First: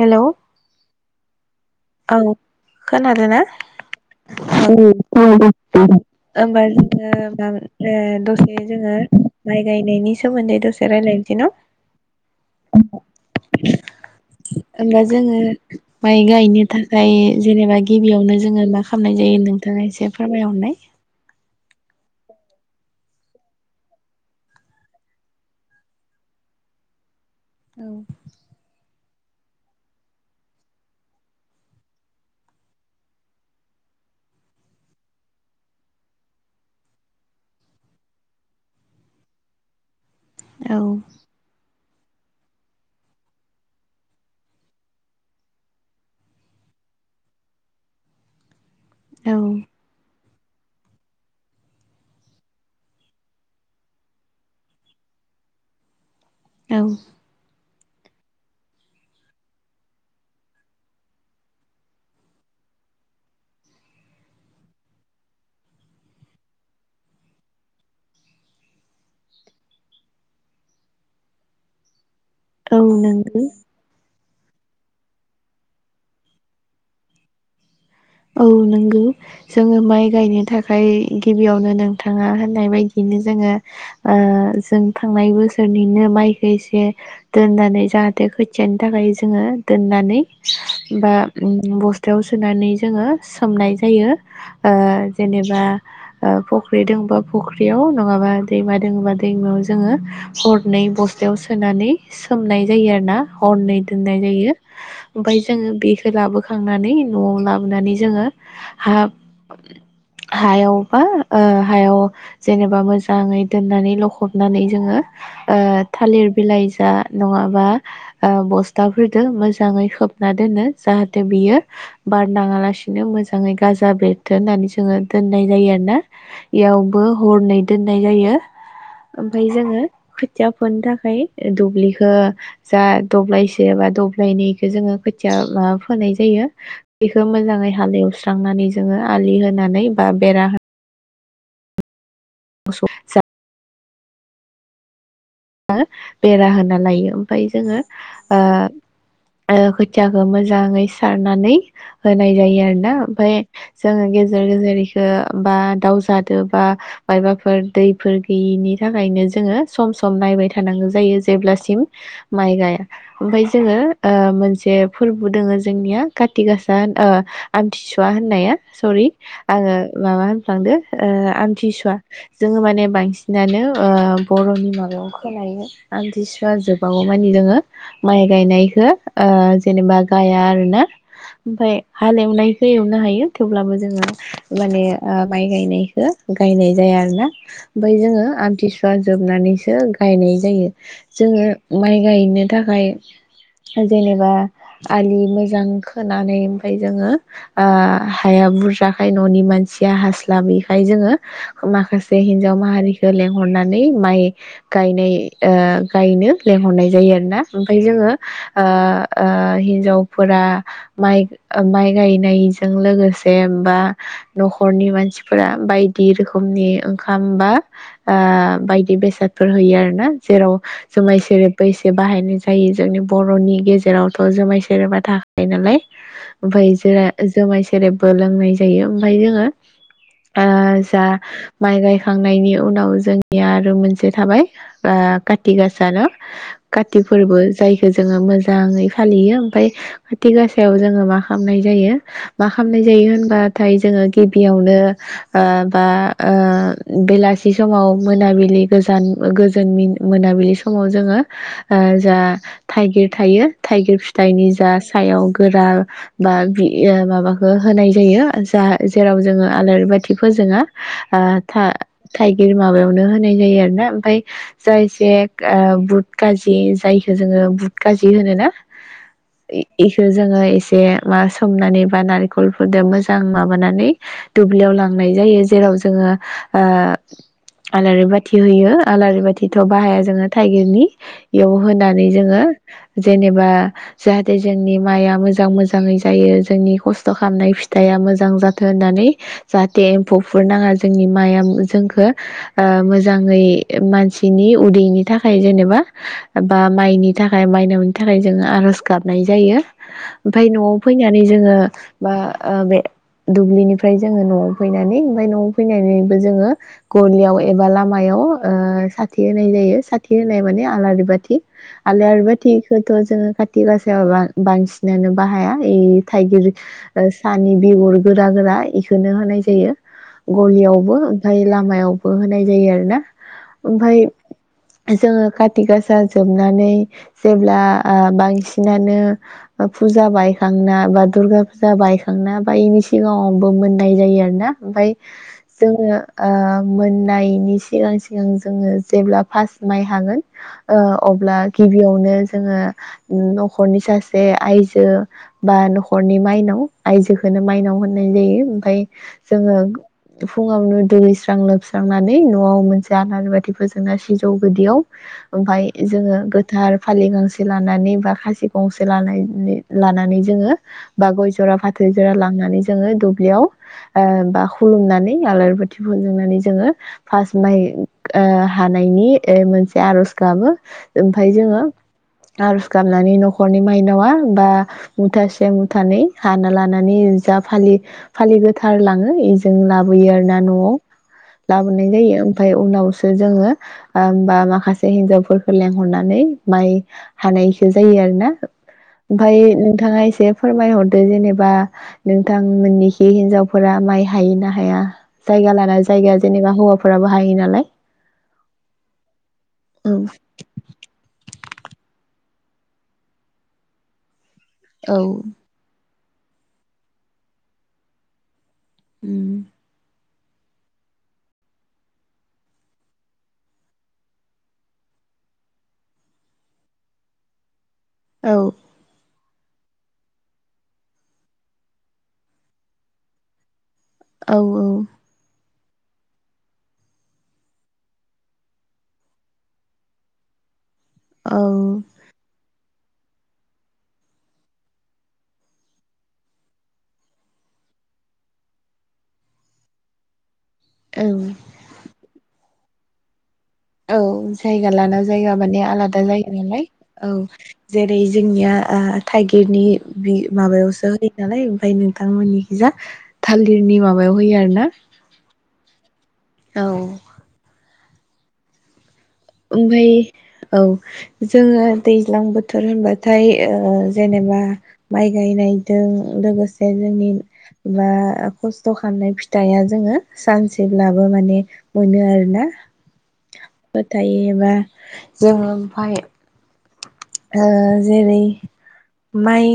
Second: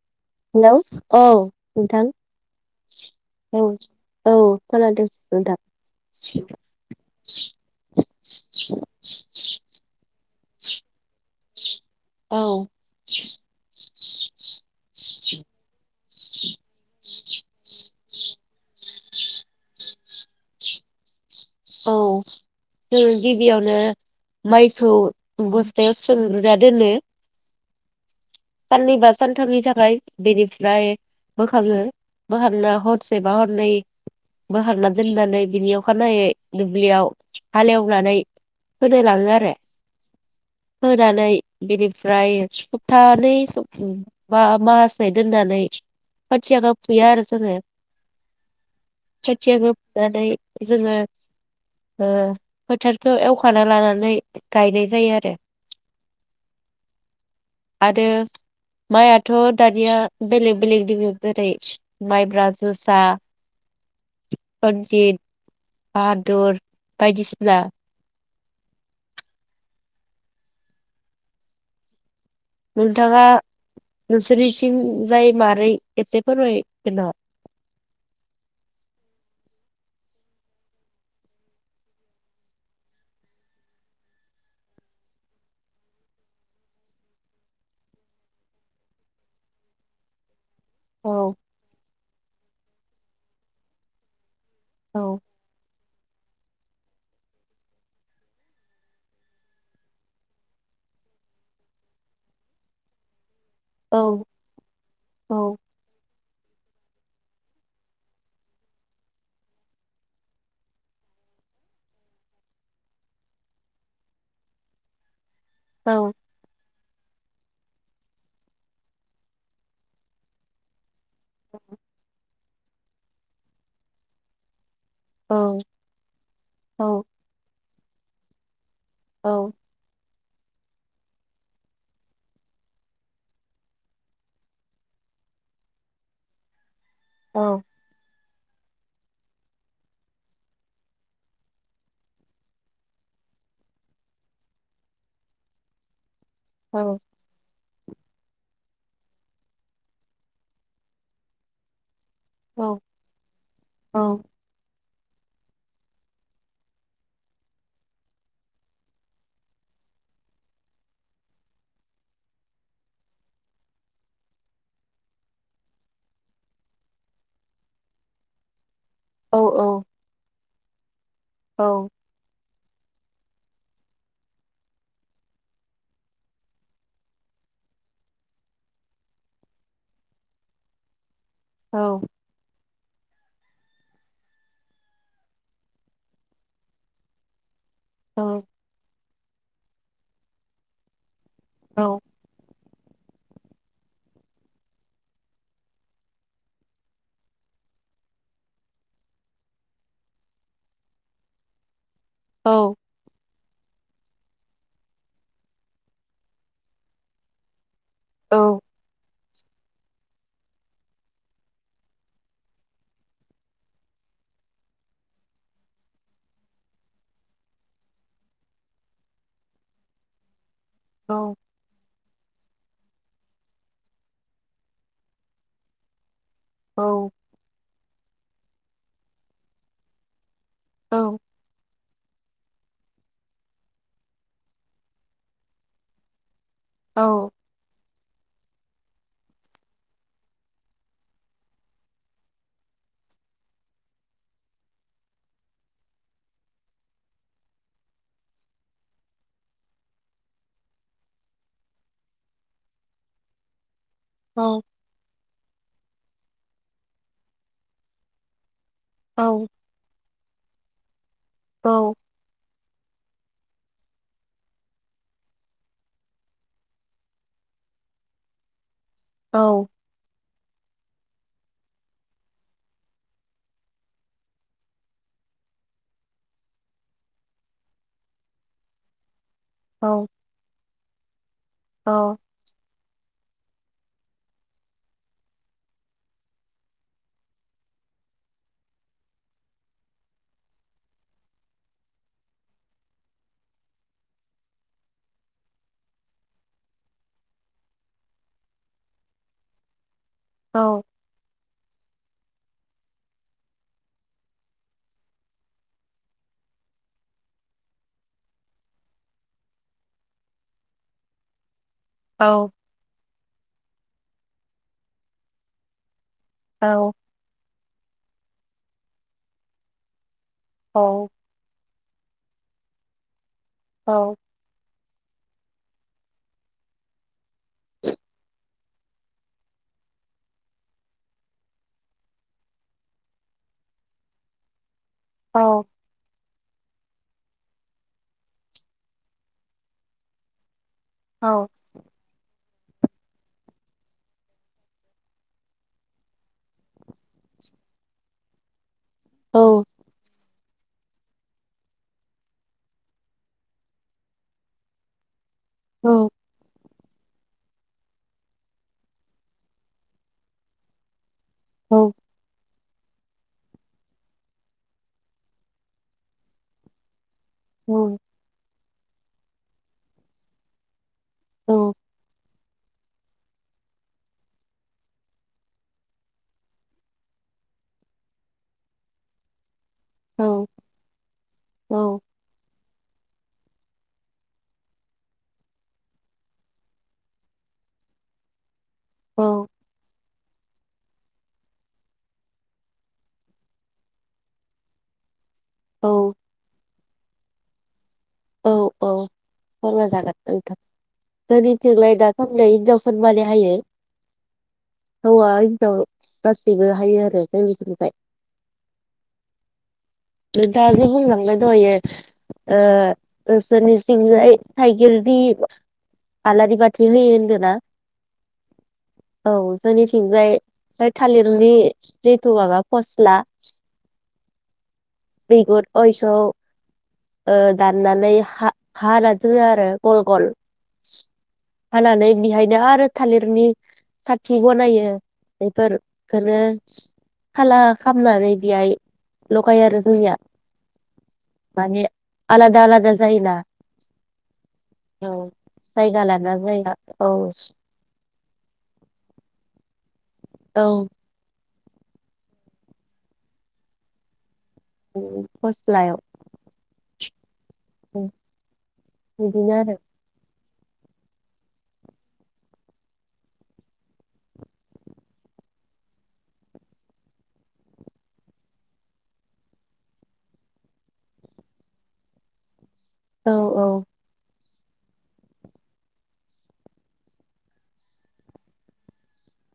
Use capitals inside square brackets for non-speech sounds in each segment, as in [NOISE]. Hello hello औ नोंथां औ खोनादों ना औ औ खोनादों नोंथां [UNINTELLIGIBLE] दसे जोङो माइ गायनायनि सोमोनदै दसे रायलायनसै न' औ ओमबा जोङो माइ गायनो थायो जेनेबा गिबियावनो जोङो माख खामनाय जायो नोंथाङा एसे फोरमायहरनाय। औ जों गिबियावनो माइखौ बस्थायाव सोग्रोना दोनो। औ साननै बा सान सानथामनि थाखाय बेनिफ्राय बोखाङो बोखांना हरसेबा हरनै बोखांना दोननानै बिनि अखानायै दुब्लियाव हालेवनानै फोनो लाङो आरो। औ फोनानै बिनि फ्राय सपथानै बा माहासे दोननानै खोथियाखो फुयो आरो जोङो। खोथियाखो फुनानै जोङो ओ फोथारखौ एवखाना लानानै गायनाय जायो आरो। औ। आरो माइआथ' दानिया बेलेग बेलेग दोङो जेरै माइब्रा, जोसा, रनजित। बाहादुर बायदिसिना। औ नोंगो। नोंसोरथिं जाय मारै एसे फोरमायगोन नामा? औ नोंगौ जोङो माइ गायनो थाखाय गिबियावनो नोंथाङा होननाय बायदिनो जोङो ओ जों थांनाय बोसोरनिनो माइखो एसे दोननानै जाहाथे खोथियानो थाखाय जोङो दोननानै बा औ बस्थायाव सोनानै जोङो सोमनाय जायो। ओ औ जेनेबा ओ फुख्रि दोङोबा फुख्रियाव नङाबा दैमा दोङोबा दैमायाव जोङो हरनै बस्थायाव सोनानै सोमनाय जायो आरो ना। हरनै दोननाय औ जायो ओमफ्राय औ जोङो बेखौ लाबो खांनानै नआव ला बोनानै जोङो हा हायाव बा ओ हायाव जेनेबा मोजाङै दोननानै लख'बनानै जोङो ओ औ थालिर बिलाइ जा नङाबा ओ बस्थाफोरदो मोजाङै खोबना दोनो जाहाथ थे बियो बाट नाङालासिनो मोजाङै गाजा बेरथो होननानै जोङो दोननाय औ जायो आरो ना इयावबो औ हरनै दोननाय जायो। औ ओमफाय जोङो खोथिया फोनो थाखाय दुब्लिखो जा दब्लायसे बा दब्लायनैखो जोङो खोथिया मा फोनाय जायो। बेखौ मोजाङै हालेवस स्रांनानै जोङो आलि होनानै बा बेरा होना [UNINTELLIGIBLE] [UNINTELLIGIBLE] बेरा औ होना लायो ओमफ्राय जोङोछ ओ ओ खोथियाखौ मोजाङै सारनानै होनाय औ जायो आरो ना ओमफाय औ जोङो गेजेर गेजेर ओ बा दाउ जादो बा मायबाफोर दै फोर गोयिनि थाखायनो जोङो सम सम नायबाय थानांगौ जायो जेब्लासिम माइ गाया ओमफाय जोङो ओ मोनसे फोरबो दोङो जोंनिया काति गासा ओ आमथिसुवा होननाया सरि औ आङो माबा [UNINTELLIGIBLE] ओ आमथिसुवा जोङो माने बांसिनानो ओ बरनि माबा [UNINTELLIGIBLE] खोनायो आमथिसुवा जोबाग मानि जोङो माइ गायनायखौ ओ जेनेबा गाया आरो ना ओमफ्राय हालेवनाय खो एवनो हायो थेवब्लाबो जोङो माने ओ माइ गायनायखौ गायनाय जाया आरो ना ओमफ्राय जोङो आमथिसुवा जोबनानैसो गायनाय जायो जोङो औ माइ गायनो बि थाखाय जेनेबा आलि मोजां खोनानै ओमफाय जोङो हाया बुरजाखाय न'नि मानसिया हास्लाबयैखाय जोङो माखासे से हिन्जाव माहारिखौ लेग हरनानै माय गायनाय ओ गायनो लेंहरनाय जायो आरो ना। ओफाय जोङो ओ हिन्जावफोरा माइ माइ गायनायजों लोगोसे बा न'खरनि मानसिफोरा बायदि रोखोमनि ओंखाम बा बायदि बेसाद फोर होयो आरो ना जेराव औ जुमाय सेर बैसे बाहायनो। जायो जोंनि बर'नि गेजेरावथ' जुमाय सेरोबा थाखायो नालाय। ओमफफ्राय जा औ जुमाय सेरेबबो लोंनाय जायो ओमफ्राय जोङो आ जा औ माइ गाय थांनायनि उनाव जोंनिया आरो मोनस से मोनसे थाबाय कथि गासा न। काति फोरबो जायखौ जोङो मोजां मोजाङै फालियो ओमफ्राय खाथि गासायाव जोङो मा खालामनाय जायो मा खालामनाय जायो होनबाथाय जोङो गिबियावनो ओ बा बेलासि समाव मोनाबिलि गोजान गोजोन मोनाबिलि समाव जोङो जा थाइगिर थायो थिर फिथाइनि जा फोरमायजागोन सायाव गोरा बा बि माबाखौ होनाय जायो जा जेराव जोङो आलारि बाथि फोजोङा। था-था-थाइगिर माबायावनो हो होनाय जायो आरो। ना ओमफ्राय जायजेक ओ बुट गाजि जायखौ जोङो बुट गाजि होनो ना। नोंथां इखो जोङो एसे मा सोमनानै बा नारेंखलफोरजों मोजां माबानानै दुब्लियाव लांनाय जायो जेराव जोङो ओ आलारि बाथि। थि होयो आलारि बाथि दिथ' बाहाया जोङो थाइगिरनि इयाव होनानै जोङो जेनेब बा जाहाथे जोंनि माया मोजां मोजां जायो जोंनि खसथ'खामनाय फिथाइया मोजां जाथो होननानै जाहाथे एमफौफोर नाङा जोंनि माया जोंखो ओ मोज मोजाङै मानसिनि उदैनि थाखाय जेनेबा बा माइनि थाखाय मायनावनि थाखाय जोङो आर'ज गाबनाय जायो। ओमफाय न'आव फैनानै जोङो बा ओ बे दुब्लिनिफ्राय जोङो न'आव फैनानै ओमफाय न'आव फैनानैबो जोङो गलियाव एबा लाम मायाव साथि होनाय जायो साथि होनाय माने आलारि बाथि। आलाय आरो बाथि खोथ' जोङो खाथि गास सोरबा बांसिनानो बाहाया इ। थाइगिर ओ सानि बिगर गो गोरा गोरा इखोनो होनाय जायो। गलियावबो ओमफाय लामायाव ओ होनाय जायो आरो। ना। ओमफाय जोङो काति गासा जोबनानै जेब्ला ओ बांसि नानो ओ फुजा बायखांना बा दुर्गा फुजा बायखांना बा इनि सिगाङावबो मोननाय जायो आरो ना ओमफाय जोङो ओ मोननायनि सिगां सिगां जोङो जेब्ला फास्त माइ हागोन ओ अब्ला गिबियावनो जोङो नख'रनि सासे आइजो बा नख'रनि माइनाव आयजोखोनो माइनाव होननाय जायो ओमफाय जोङो फुङावनो दैैगैस्रां लोबस्रांनानै न'आव मोनसे आनारि बाथि फोजोंना सिजौ गुदियाव ओमफाय जोङो गोथार फालि गांसे लानानै बा खासि गंसे लानायनै लानानै जोङो बा गय जरा फाथै जरा लांनानै जों जोङो दुब्लियाव ओ बा खुुलुमनानै आलरि बाथि फोजोंनानै जोङो फास माइ ओ हानायनि ओ मोनसे आरज गाबो। ओमफाय जोङो आरज गाबनानै नख खरनि माइनावा बा मुथासे मुथानै हाना लानानै जा फालि फालि गोथार लाङो इजों लाब बोयो आरो ना न'आव लाबोनाय जायो। ओमफाय उनावसो जोङो होनबा माखासे हिनजावफोरखौ लेंहरनानै माइ हानायखो जायो आरो ना? ओमफाय नोंथाङा इसे फोरमायहरद दो जेनेबा नोंथां मोननिखि हिनजावफोरा माइ हायो ना हाया? जायगा लाना जायगा जेनेबा हौवाफो हायो नालाय? औ औ फोरमाय जागोन औ नोंथां। जोंनिथिंलाय दा सान्दै हिन्जावफोरमानि हायो। औ हौवा हिन्जाव गासैबो हायो आरो जोंनिथिंजाय उम नोंथाङा जे बुंलांदो दहैयो ओ नोंसोरनिसिंजाय थाइगिरनि आलारि बाथि होयो होनदो ना? औ औ जोंनिथिंजाय बे थालिरनि जिथु माबा फस्ला औ औ बिगुर अ इखौ ओ दाननानै हानाना दोनो आरो गल गल औ हानानै बिहाय नो आरो थालिरनि साथि बनायो बेफोरखोनो खाला खालामनानै बेहाय लगायो आरो [UNINTELLIGIBLE] औ माने आलादा आलाद जा जायो ना? औ जायगा लाना जायगा माने आलादा जायगा जायो लाना नालाय जायगा औ जेरै जोंनिया ओ थाइगिरनि बि औ माबायावसो होयो नालाय ओमफाय नोंथांमोननि खिजा थालिरनि माबायाव होयो आरो ना? फस्लायाव औ औ ओमफाय औ जोङो दैज्लां बोथोर होनबाथाय ओ जेनेबा माइ गायनायजों लोगोसे जोंनि बा खस्थ खामनाय फिथाइया जोङो सानसेब्लाबो माने मोनो आरोना? औ बो थायोबा जोङो ओमफाय। ओ जेरै माइ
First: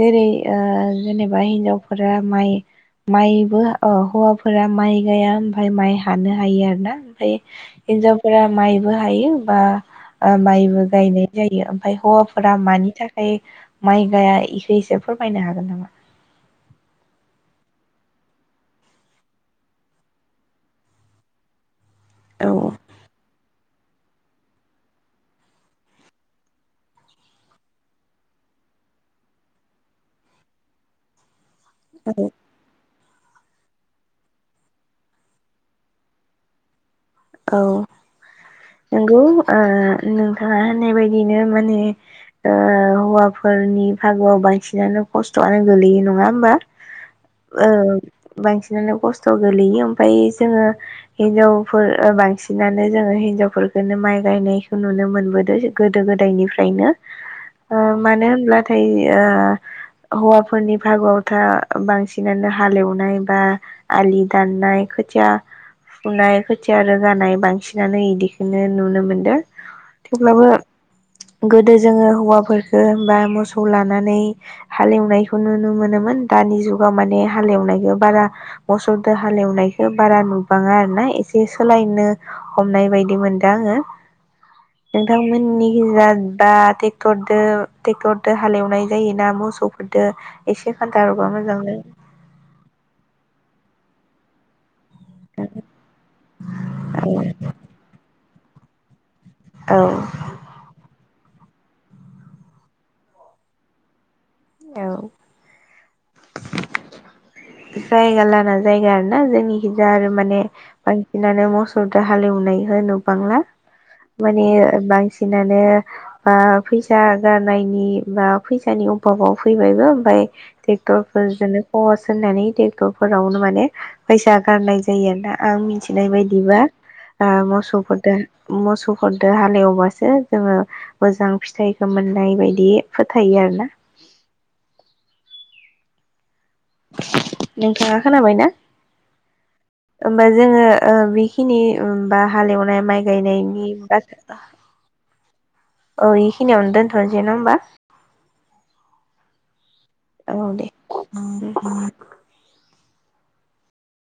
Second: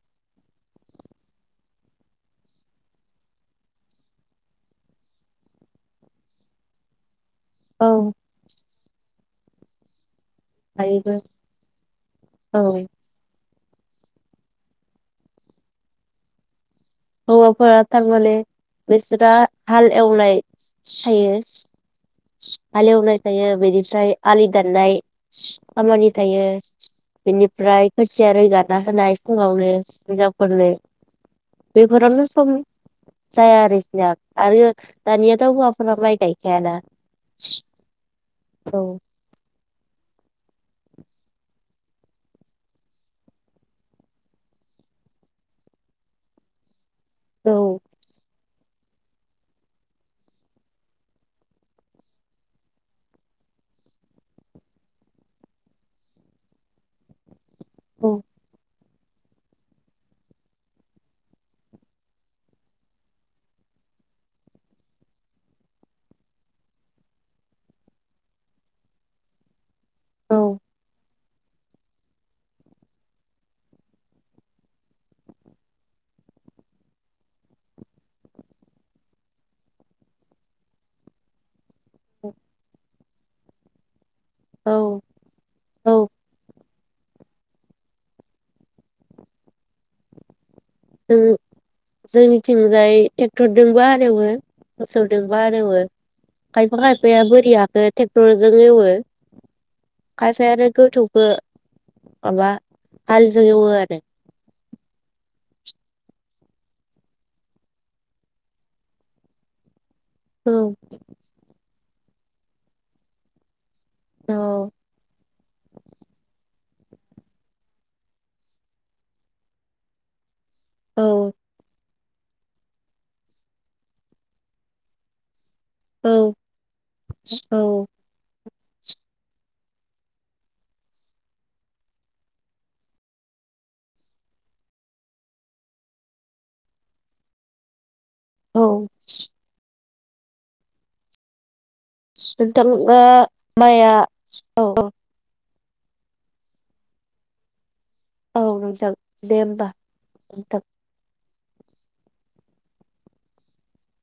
जेरै ओ जेनेबा हिन्जावफोरा माइ माइबो हौवाफोरा माइ गाया ओमफाय माइ हानो हायो आरो ना ओमफाय। औ हिनजावफोरा माइ। बो हायो बा। ओ माइबो हायोबो गायनाय जायो। ओमफाय हौवाफोरा औ मानि थाखाय। माइ गाया इखौ इसे फोरमायनो हागोन नामा। हौवाफोरा थारमाने बिसोरा हाल एवनाय थायो। औ हालेवनाय थायो बेदि फ्राय आलि दाननाय खामानि थायो बेनिफ्राय खोथिया रोगाना होनाय फुङावनो हिनजावफोरनो। बेफोरावनो सम। जाया आरो इसिना आरो दानियाथ हौवाफोरा माइ गायखायाना। औ औ नोंगौ। ओ नोंथाङा होननाय बायदिनो माने ओ हौवाफोरनि फागोआव बांसिनानो खस्थआनो गोलैयो नङा होमबा। औ [UNINTELLIGIBLE] बांसिनानो खस्थ गोलैयो ओमफाय जोङो हिनजावफोर। ओ बांसिनानो जोङो हिनजावफोरखौनो माइ गायनायखौ नुनो मोनबोदों गोदो गोदायनिफ्रायनो। ओ औ मानो होनब्लाथाय। ओ हौवाफोरनि फागुआवथा बांसिनानो हालेवनाय बा आलि दाननाय खोथिया फुनाय। थिया रोगानाय बांसिनानो इदिखौनो नुनो मोनदों। औ थेवब्लाबो। गोदो जोङो हौवाफोरफोरखो होमबा मोसौ लानानै हालेवनायखौ नुनो मोनोमोन दानि जुगाव माने हालेवनायखौ बारा मोसौदो हालेवनायखौ बारा नुबाङा आरो ना एसे [INAUDIBLE] सोलायनो हमनाय बायदि मोन। [UNINTELLIGIBLE] औ नोंथांमोननि औ जा दा टेक्टर। दो टेक्टरदो हालेवनाय जायोना मोसौफोरदो। [UNINTELLIGIBLE] एसे खोन्थाहरबा मोजां जागोन जोंनिथिंजाय टेक्टर। दोंबो हालौवो। मोसौदोंबो हालेवो खायफा खायफाया बोरियाखो टे टरजों एवो। औ खायफाया आरो [UNINTELLIGIBLE] [UNINTELLIGIBLE] माबा हालजों एवो आरो। औ। जायगा लाना जायगा आरोना जोंनि। [UNINTELLIGIBLE] आरो माने औ बानसिनानो मस दा हालेवनाय हो नुबांला । औ माने बांसि सिनानो फैसा गारनायनि बा फैसानि अभाबाव फैबायबो ओमफ्राय टेक्टर औ फोरजोनो खहस होनानै टेक्टफोरावनो माने फैसा गारनाय जायोना । आं मिथिनाय बायदिबा ओ औ मोसौफोर दो मोसौफोरदो हालेवबासो जोङो मोजां फिथाइखौ मोननाय बायदि फोथायो आरो ना । नोंथांङा खोनाबायना? औ होमबा जोंङो ओ बेखिनि बा हालेवनाय सथालफ्रा माइ गायनायनि माया औ । ओ इखिनियावनो दोनथ'नोसै नङा होमबा? औ जागोन दे होमबा । औ दे । म [UNINTELLIGIBLE]